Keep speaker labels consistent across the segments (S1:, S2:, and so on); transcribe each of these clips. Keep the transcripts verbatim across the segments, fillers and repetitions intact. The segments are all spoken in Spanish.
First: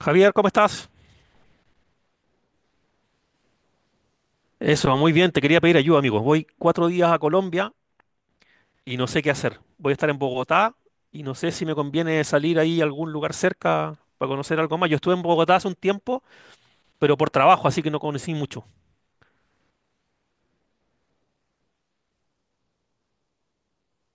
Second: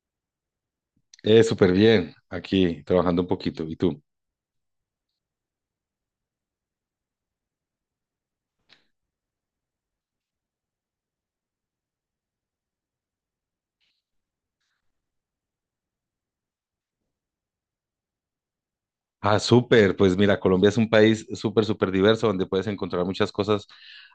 S1: Javier, ¿cómo estás?
S2: Eh, súper bien, aquí trabajando un poquito. ¿Y tú?
S1: Eso, muy bien, te quería pedir ayuda, amigo. Voy cuatro días a Colombia y no sé qué hacer. Voy a estar en Bogotá y no sé si me conviene salir ahí a algún lugar cerca para conocer algo más. Yo estuve en Bogotá hace un tiempo, pero por trabajo, así que no conocí mucho.
S2: Ah, súper. Pues mira, Colombia es un país súper, súper diverso donde puedes encontrar muchas cosas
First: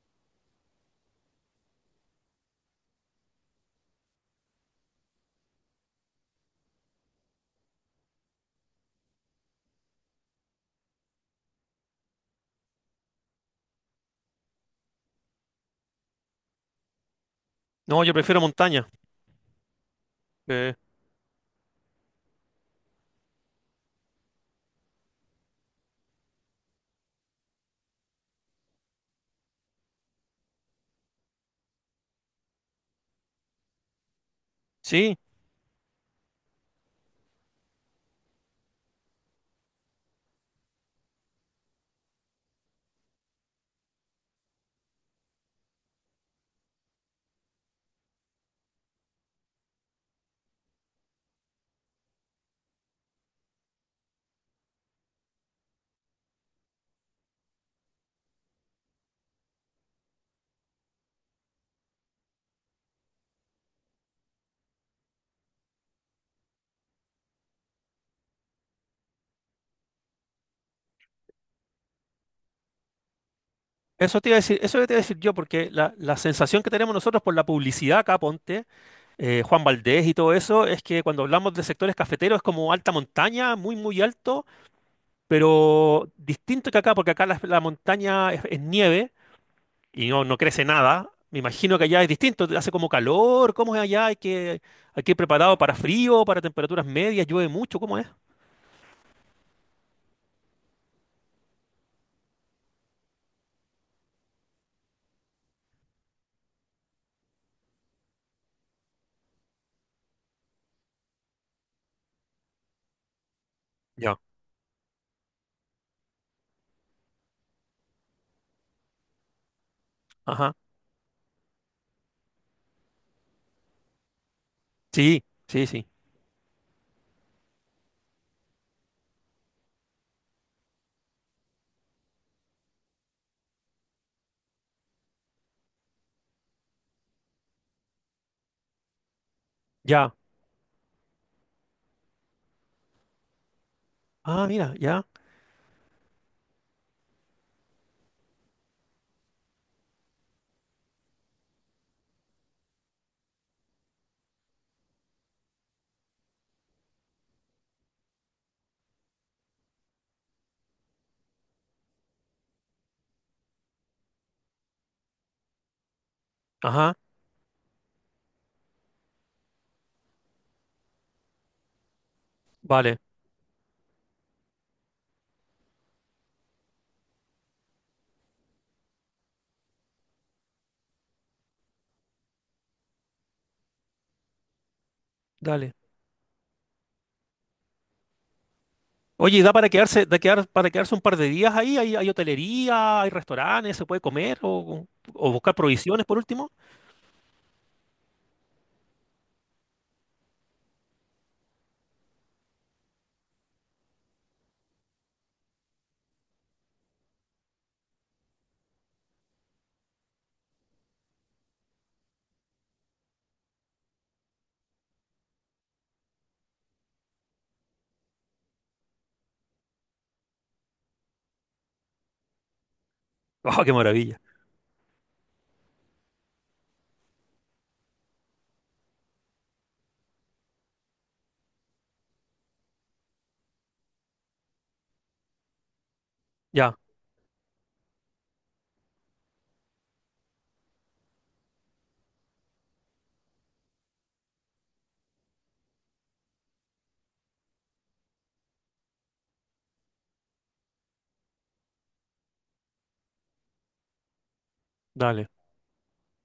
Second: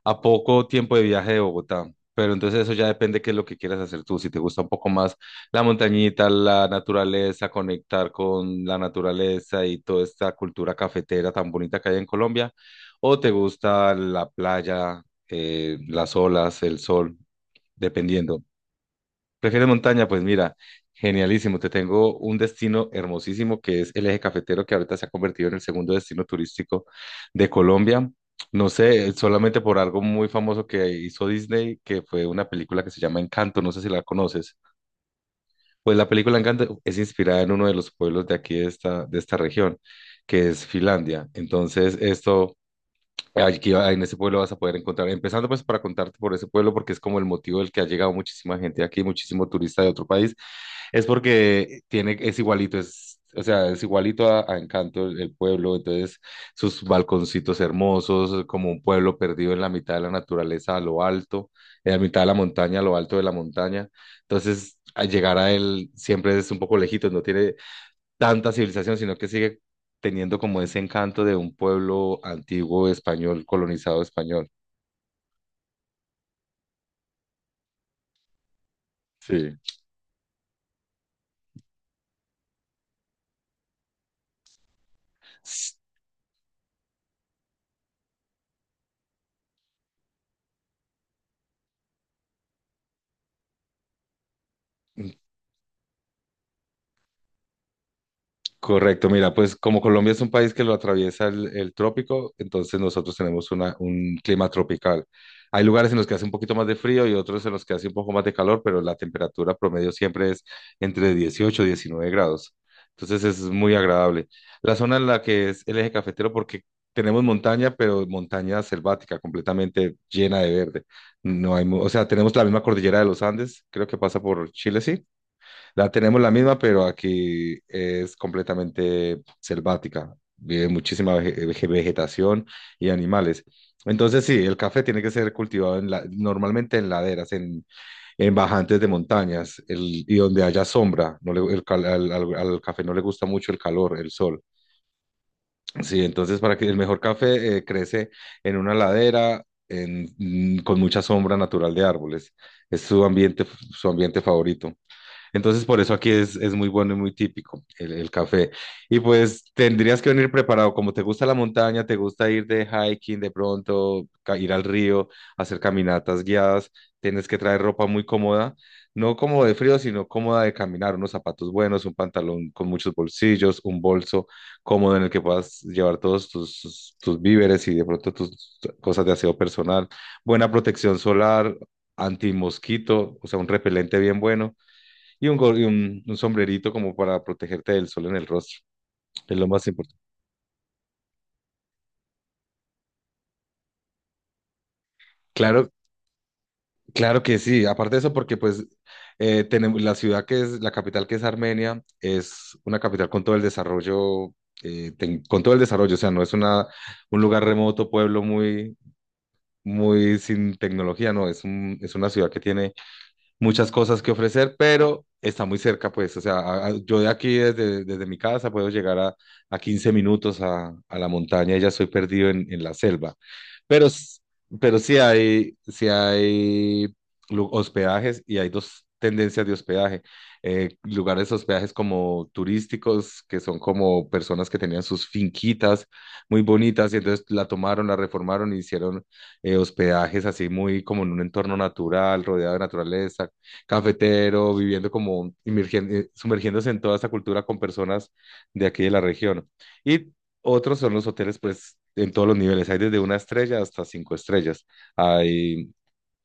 S2: a poco tiempo de viaje de Bogotá. Pero entonces eso ya depende qué es lo que quieras hacer tú. Si te gusta un poco más la montañita, la naturaleza, conectar con la naturaleza y toda esta cultura cafetera tan bonita que hay en Colombia, o te gusta la playa, eh, las olas, el sol,
S1: No, yo prefiero
S2: dependiendo.
S1: montaña.
S2: ¿Prefieres montaña? Pues mira,
S1: Eh,
S2: genialísimo. Te tengo un destino hermosísimo que es el eje cafetero que ahorita se ha convertido en el segundo destino turístico de Colombia. No sé, solamente por algo muy famoso que hizo Disney, que fue una película que se llama Encanto, no sé si la conoces.
S1: sí,
S2: Pues la película Encanto es inspirada en uno de los pueblos de aquí, de esta, de esta región, que es Finlandia. Entonces, esto, aquí va- en ese pueblo vas a poder encontrar, empezando pues para contarte por ese pueblo, porque es como el motivo del que ha llegado muchísima gente aquí, muchísimo turista de otro país es porque tiene, es igualito, es, o sea, es igualito a, a Encanto el, el pueblo, entonces sus balconcitos hermosos, como un pueblo perdido en la mitad de la naturaleza, a lo alto, en la mitad de la montaña, a lo alto de la montaña. Entonces, al llegar a él siempre es un poco lejito, no tiene tanta civilización, sino que sigue teniendo como ese encanto de un pueblo antiguo español, colonizado
S1: eso te iba a
S2: español.
S1: decir, eso te iba a decir yo, porque la, la sensación que tenemos nosotros por la publicidad acá, ponte, eh,
S2: Sí.
S1: Juan Valdés y todo eso, es que cuando hablamos de sectores cafeteros es como alta montaña, muy, muy alto. Pero distinto que acá, porque acá la, la montaña es, es nieve y no, no crece nada. Me imagino que allá es distinto, hace como calor, ¿cómo es allá? Hay que, hay que ir preparado para frío, para temperaturas medias, llueve mucho, ¿cómo es?
S2: Correcto, mira, pues como Colombia es un país que lo atraviesa el, el trópico, entonces nosotros tenemos una- un clima tropical. Hay lugares en los que hace un poquito más de frío y otros en los que hace un poco más de calor, pero la temperatura promedio siempre es entre dieciocho y diecinueve grados. Entonces es muy
S1: Ya,
S2: agradable. La zona en la que es el eje cafetero, porque tenemos montaña, pero montaña selvática, completamente llena
S1: ajá.
S2: de verde. No hay, mu- o sea, tenemos la misma cordillera de los Andes, creo que pasa por Chile, sí.
S1: Sí, sí, sí.
S2: La tenemos la misma, pero aquí es completamente selvática. Vive muchísima vege- vege- vegetación y animales. Entonces, sí, el café tiene que ser cultivado en la- normalmente en laderas, en, en bajantes de montañas el-
S1: Ya.
S2: y donde haya sombra. No le- el cal- al, al- al café no le gusta mucho el calor, el sol.
S1: Ah, mira, ya.
S2: Sí, entonces para que el mejor café eh, crece en una ladera en- mm, con mucha sombra natural de árboles. Es su ambiente, su ambiente favorito. Entonces, por eso aquí es, es muy bueno y muy típico el, el café. Y pues tendrías que venir preparado, como te gusta la montaña, te gusta ir de hiking de pronto, ca- ir al río, hacer caminatas guiadas,
S1: Ajá.
S2: tienes que traer ropa muy cómoda, no como de frío, sino cómoda de caminar, unos zapatos buenos, un pantalón con muchos
S1: Vale,
S2: bolsillos, un bolso cómodo en el que puedas llevar todos tus, tus tus víveres y de pronto tus cosas de aseo personal, buena protección solar, antimosquito, o sea, un repelente bien bueno y un, gor- y
S1: dale.
S2: un, un sombrerito como para protegerte del sol en el rostro, es
S1: Oye, ¿y
S2: lo
S1: ¿da
S2: más
S1: para
S2: importante.
S1: quedarse, da quedar, para quedarse un par de días ahí? ¿Hay, hay hotelería, hay restaurantes, se puede comer o, o buscar
S2: Claro,
S1: provisiones por último?
S2: claro que sí. Aparte de eso, porque pues eh, tenemos la ciudad que es, la capital que es Armenia, es una capital con todo el desarrollo, eh, tec- con todo el desarrollo, o sea, no es una, un lugar remoto, pueblo muy, muy sin tecnología, no, es un, es una ciudad que tiene muchas cosas que ofrecer, pero está muy cerca, pues, o sea, a- a- yo de aquí, desde, desde mi casa, puedo llegar a, a quince minutos a, a la montaña y ya estoy perdido en, en la selva.
S1: ¡Oh, qué
S2: Pero, s-
S1: maravilla!
S2: pero sí hay, sí hay lu- hospedajes y hay dos tendencias de hospedaje. Eh, lugares hospedajes como turísticos, que son como personas que tenían sus finquitas muy
S1: Ya,
S2: bonitas y entonces la tomaron, la reformaron y hicieron eh, hospedajes así muy como en un entorno natural, rodeado de naturaleza, cafetero, viviendo como inmergen- eh, sumergiéndose en toda esa cultura con personas de aquí de la región. Y otros son los hoteles, pues, en todos los niveles. Hay desde una estrella hasta cinco estrellas.
S1: dale.
S2: Hay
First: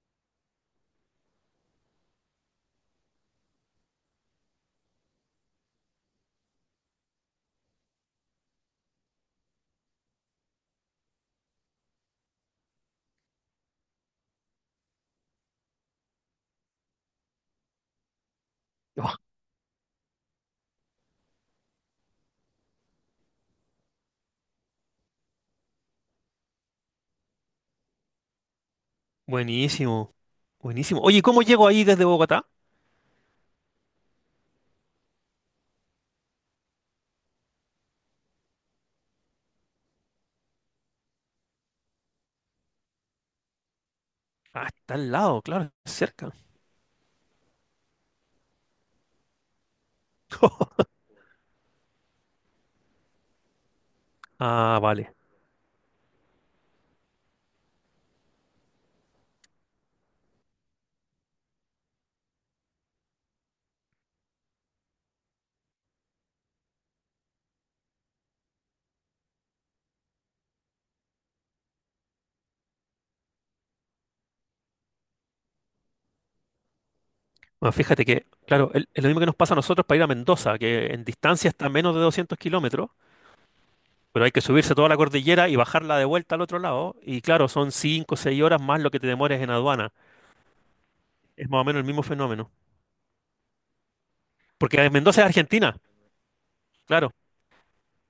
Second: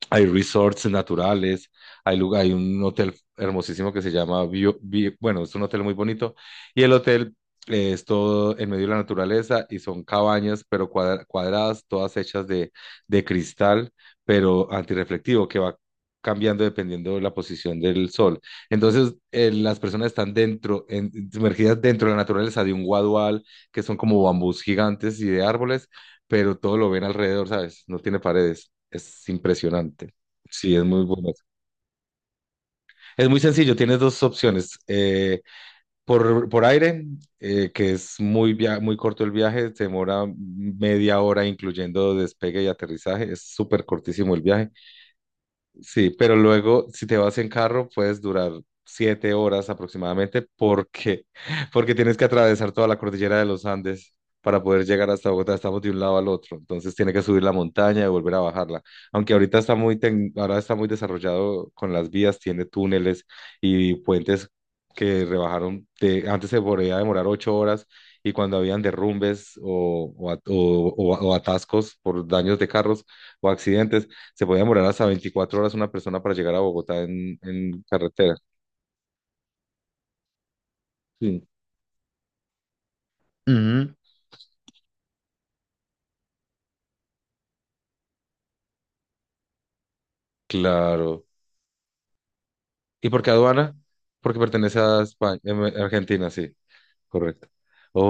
S2: hay resorts naturales, hay lugar, hay un hotel hermosísimo que se llama, Bio- Bi- bueno, es un hotel muy bonito y el hotel eh, es todo en medio de la naturaleza y son cabañas, pero cuadra- cuadradas, todas hechas de, de cristal, pero antirreflectivo, que va cambiando dependiendo de la posición del sol. Entonces,
S1: Oh,
S2: eh, las personas están dentro, en- sumergidas dentro de la naturaleza de un guadual, que son como bambús gigantes y de árboles, pero todo lo ven alrededor, ¿sabes? No tiene paredes. Es impresionante.
S1: buenísimo.
S2: Sí, es
S1: Buenísimo.
S2: muy
S1: Oye,
S2: bueno.
S1: ¿cómo llego ahí desde Bogotá?
S2: Es muy sencillo, tienes dos opciones. eh, por, por aire, eh, que es muy, via- muy corto el viaje, se demora media hora incluyendo despegue y aterrizaje, es súper cortísimo el
S1: Ah,
S2: viaje.
S1: está al lado, claro,
S2: Sí,
S1: cerca.
S2: pero luego si te vas en carro puedes durar siete horas aproximadamente porque, porque tienes que atravesar toda la cordillera de los Andes para
S1: Ah,
S2: poder llegar
S1: vale.
S2: hasta Bogotá. Estamos de un lado al otro, entonces tiene que subir la montaña y volver a bajarla. Aunque ahorita está muy, tec- ahora está muy desarrollado con las vías, tiene túneles y puentes que rebajaron. De- antes se podía demorar ocho horas y cuando habían derrumbes o o at- o- o- o atascos por daños de carros o accidentes se podía demorar hasta veinticuatro horas una persona para llegar a Bogotá en,
S1: Bueno,
S2: en
S1: fíjate que,
S2: carretera.
S1: claro, el- es lo mismo que nos pasa a nosotros para ir a Mendoza, que en
S2: Sí.
S1: distancia está a menos de doscientos kilómetros,
S2: Ujú.
S1: pero hay que subirse toda la cordillera y bajarla de vuelta al otro lado. Y claro, son cinco o seis horas más lo que te demores en aduana.
S2: Claro.
S1: Es más o menos el mismo fenómeno.
S2: ¿Y por qué aduana? Porque
S1: Porque
S2: pertenece
S1: en
S2: a
S1: Mendoza es
S2: España, em,
S1: Argentina.
S2: Argentina, sí,
S1: Claro,
S2: correcto.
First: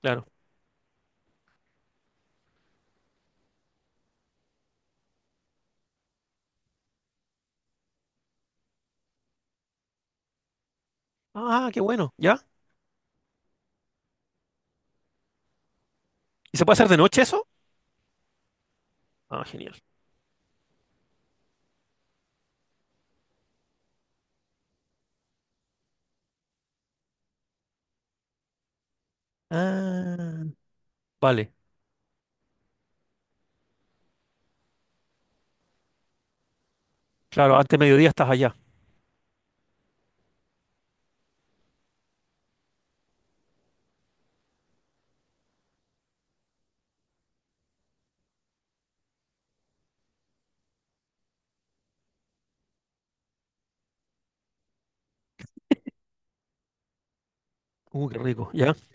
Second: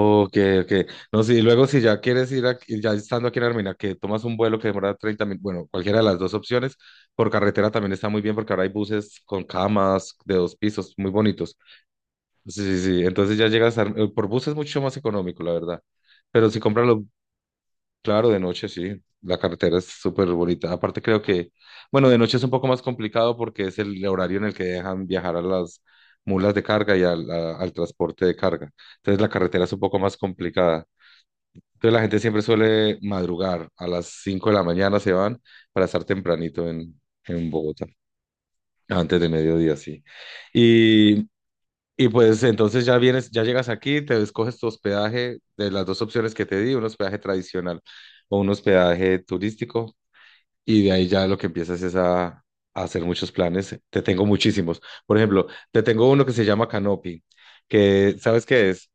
S1: claro.
S2: ok. No, sí, y luego si ya quieres ir, aquí- ya estando aquí en Armenia, que tomas un vuelo que demora treinta minutos, bueno, cualquiera de las dos opciones, por carretera también está muy bien porque ahora hay buses con camas de dos pisos, muy bonitos.
S1: Ah, qué bueno. ¿Ya?
S2: Sí, sí, sí. Entonces ya llegas, a Ar- eh, por bus es mucho más económico, la verdad. Pero
S1: ¿Y
S2: si
S1: se puede
S2: compras
S1: hacer de
S2: los.
S1: noche eso?
S2: Claro, de noche sí, la
S1: Ah, genial.
S2: carretera es súper bonita. Aparte creo que, bueno, de noche es un poco más complicado porque es el horario en el que dejan viajar a las mulas de carga y al, a- al transporte de carga. Entonces la carretera es un poco más
S1: Ah,
S2: complicada.
S1: vale.
S2: Entonces la gente siempre suele madrugar, a las cinco de la mañana se van para estar tempranito en, en
S1: Claro, antes de
S2: Bogotá,
S1: mediodía estás allá.
S2: antes de mediodía, sí. Y y pues entonces ya vienes, ya llegas aquí, te escoges tu hospedaje de las dos opciones que te di, un hospedaje tradicional o un hospedaje turístico y de ahí ya lo que empiezas es a, a hacer muchos planes. Te tengo muchísimos. Por ejemplo, te tengo uno que se llama canopy,
S1: Uh,
S2: que
S1: qué
S2: ¿sabes
S1: rico.
S2: qué
S1: ¿Ya?
S2: es?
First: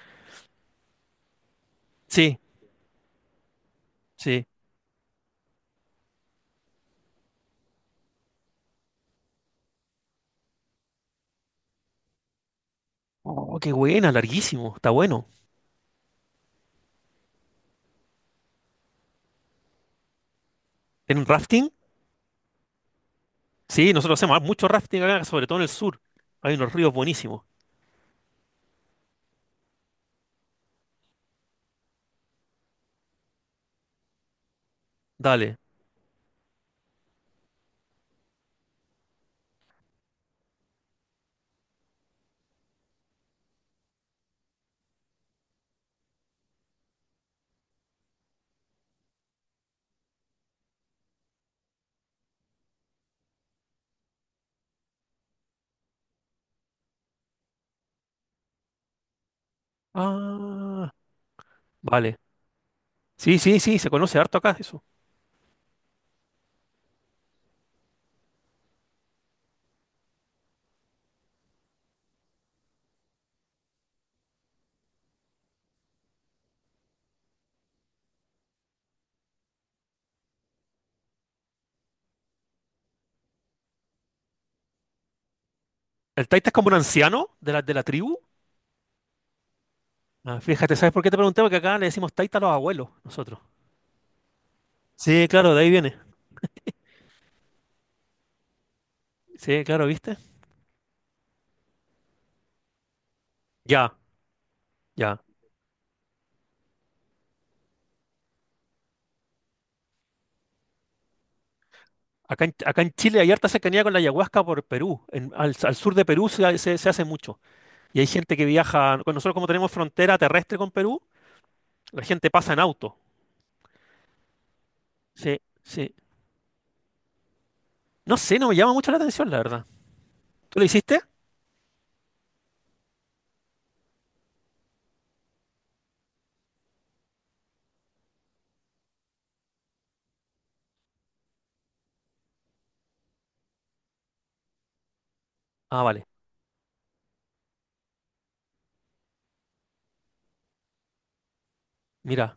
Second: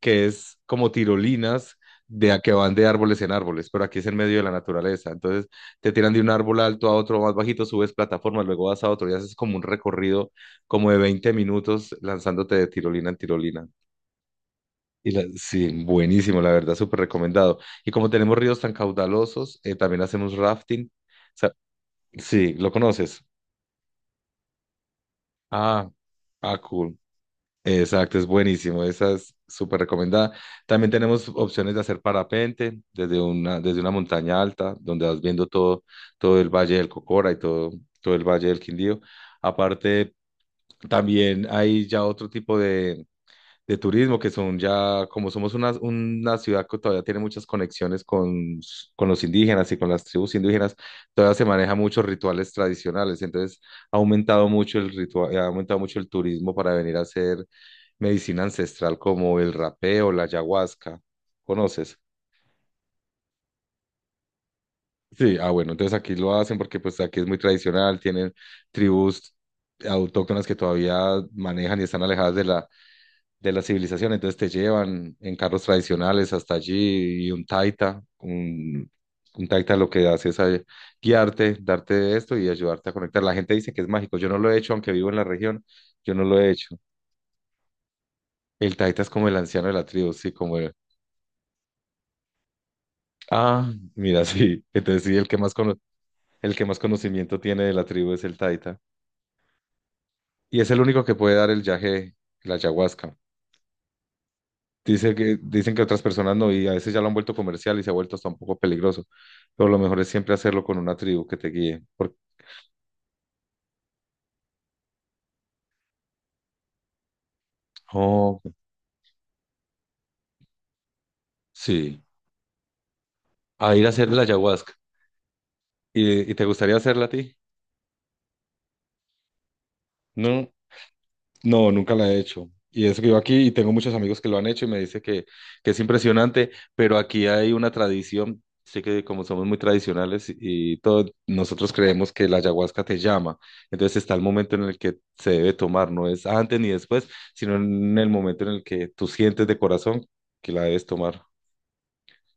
S2: Que es como tirolinas de
S1: Sí,
S2: a que van de árboles en árboles, pero aquí es en medio de
S1: sí.
S2: la naturaleza. Entonces te tiran de un árbol alto a otro más bajito, subes plataformas, luego vas a otro y haces como un recorrido como de veinte minutos lanzándote de tirolina en
S1: Oh,
S2: tirolina.
S1: qué buena, larguísimo, está
S2: Y la-
S1: bueno.
S2: sí, buenísimo, la verdad, súper recomendado. Y como tenemos ríos tan caudalosos, eh, también hacemos rafting.
S1: ¿En rafting?
S2: Sí, lo conoces.
S1: Sí, nosotros hacemos ah, mucho rafting acá, sobre todo en el
S2: Ah,
S1: sur. Hay
S2: ah,
S1: unos ríos
S2: cool.
S1: buenísimos.
S2: Exacto, es buenísimo. Esa es súper recomendada. También tenemos opciones de hacer parapente desde una, desde una montaña alta, donde vas viendo
S1: Dale.
S2: todo, todo el Valle del Cocora y todo, todo el Valle del Quindío. Aparte, también hay ya otro tipo de de turismo, que son ya, como somos una, una ciudad que todavía tiene muchas conexiones con, s- con los indígenas y con las tribus indígenas, todavía se manejan muchos rituales tradicionales, entonces ha aumentado mucho el ritual, ha aumentado mucho el turismo para venir a hacer medicina ancestral como el rapé o la
S1: Ah,
S2: ayahuasca, ¿conoces?
S1: vale. Sí, sí, sí, se conoce harto acá eso.
S2: Sí, ah bueno, entonces aquí lo hacen porque pues aquí es muy tradicional, tienen tribus autóctonas que todavía manejan y están alejadas de la de la civilización, entonces te llevan en carros tradicionales hasta allí y un taita, un, un taita lo que hace es eh, guiarte, darte esto y ayudarte a conectar. La gente dice que es mágico, yo no lo he hecho, aunque vivo en la región, yo no
S1: El
S2: lo
S1: taita
S2: he
S1: es
S2: hecho.
S1: como un anciano de la, de la tribu.
S2: El taita es como el anciano de la tribu, sí,
S1: Ah,
S2: como el...
S1: fíjate, ¿sabes por qué te pregunté? Porque acá le decimos taita a los abuelos, nosotros.
S2: Ah, mira, sí, entonces sí, el
S1: Sí,
S2: que más,
S1: claro, de ahí
S2: cono-
S1: viene.
S2: el que más conocimiento tiene de la tribu es el taita
S1: Sí, claro, ¿viste?
S2: y es el único que puede dar el yaje, la ayahuasca.
S1: Ya,
S2: Dice
S1: ya.
S2: que, dicen que otras personas no, y a veces ya lo han vuelto comercial y se ha vuelto hasta un poco peligroso. Pero lo mejor es siempre hacerlo con una tribu que te guíe. Por-
S1: Acá en, acá en Chile hay harta cercanía con la ayahuasca por Perú. En- al, al sur de Perú se, ha- se se hace mucho. Y hay gente
S2: Oh,
S1: que viaja, con nosotros como tenemos frontera terrestre con Perú,
S2: sí.
S1: la gente pasa en auto.
S2: A ir a hacer la ayahuasca.
S1: Sí, sí.
S2: ¿Y, y te gustaría hacerla a ti?
S1: No sé, no me llama mucho la atención, la verdad.
S2: No.
S1: ¿Tú lo hiciste?
S2: No, nunca la he hecho. Y eso que yo aquí, y tengo muchos amigos que lo han hecho y me dice que, que es impresionante, pero aquí hay una tradición, sé que como somos muy tradicionales y todo, nosotros creemos que la ayahuasca te llama. Entonces está el momento en el que se debe
S1: Ah,
S2: tomar, no
S1: vale.
S2: es antes ni después, sino en el momento en el que tú sientes de corazón que la debes tomar.
S1: Mira.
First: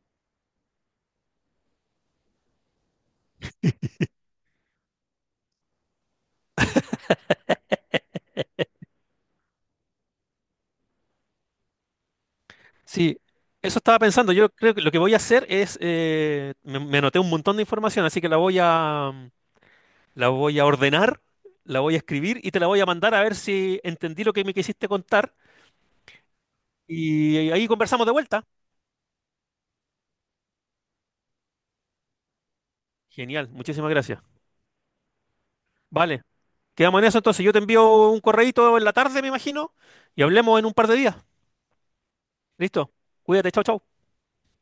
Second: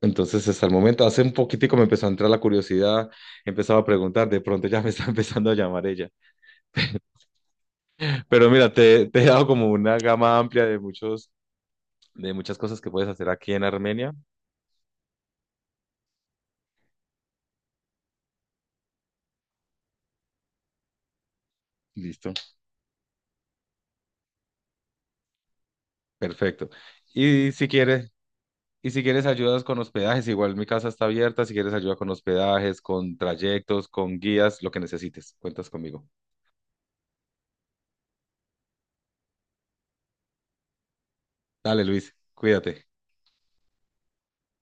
S2: Entonces, hasta el momento, hace un poquitico me empezó a entrar la curiosidad, empezaba a preguntar, de pronto ya me está empezando a llamar ella. Pero mira, te, te he dado como una gama amplia de muchos de muchas cosas que puedes
S1: Sí,
S2: hacer aquí en
S1: eso estaba
S2: Armenia.
S1: pensando. Yo creo que lo que voy a hacer es, eh, me, me anoté un montón de información, así que la voy a, la voy a ordenar, la voy a
S2: Listo.
S1: escribir y te la voy a mandar a ver si entendí lo que me quisiste contar.
S2: Perfecto. Y
S1: Y
S2: si
S1: ahí conversamos
S2: quieres,
S1: de vuelta.
S2: y si quieres ayudas con hospedajes, igual mi casa está abierta, si quieres ayuda con hospedajes, con
S1: Genial,
S2: trayectos,
S1: muchísimas
S2: con
S1: gracias.
S2: guías, lo que necesites, cuentas conmigo.
S1: Vale, quedamos en eso entonces. Yo te envío un correíto en la tarde, me imagino, y hablemos en un par de días.
S2: Dale, Luis, cuídate.
S1: Listo. Cuídate, chao, chao.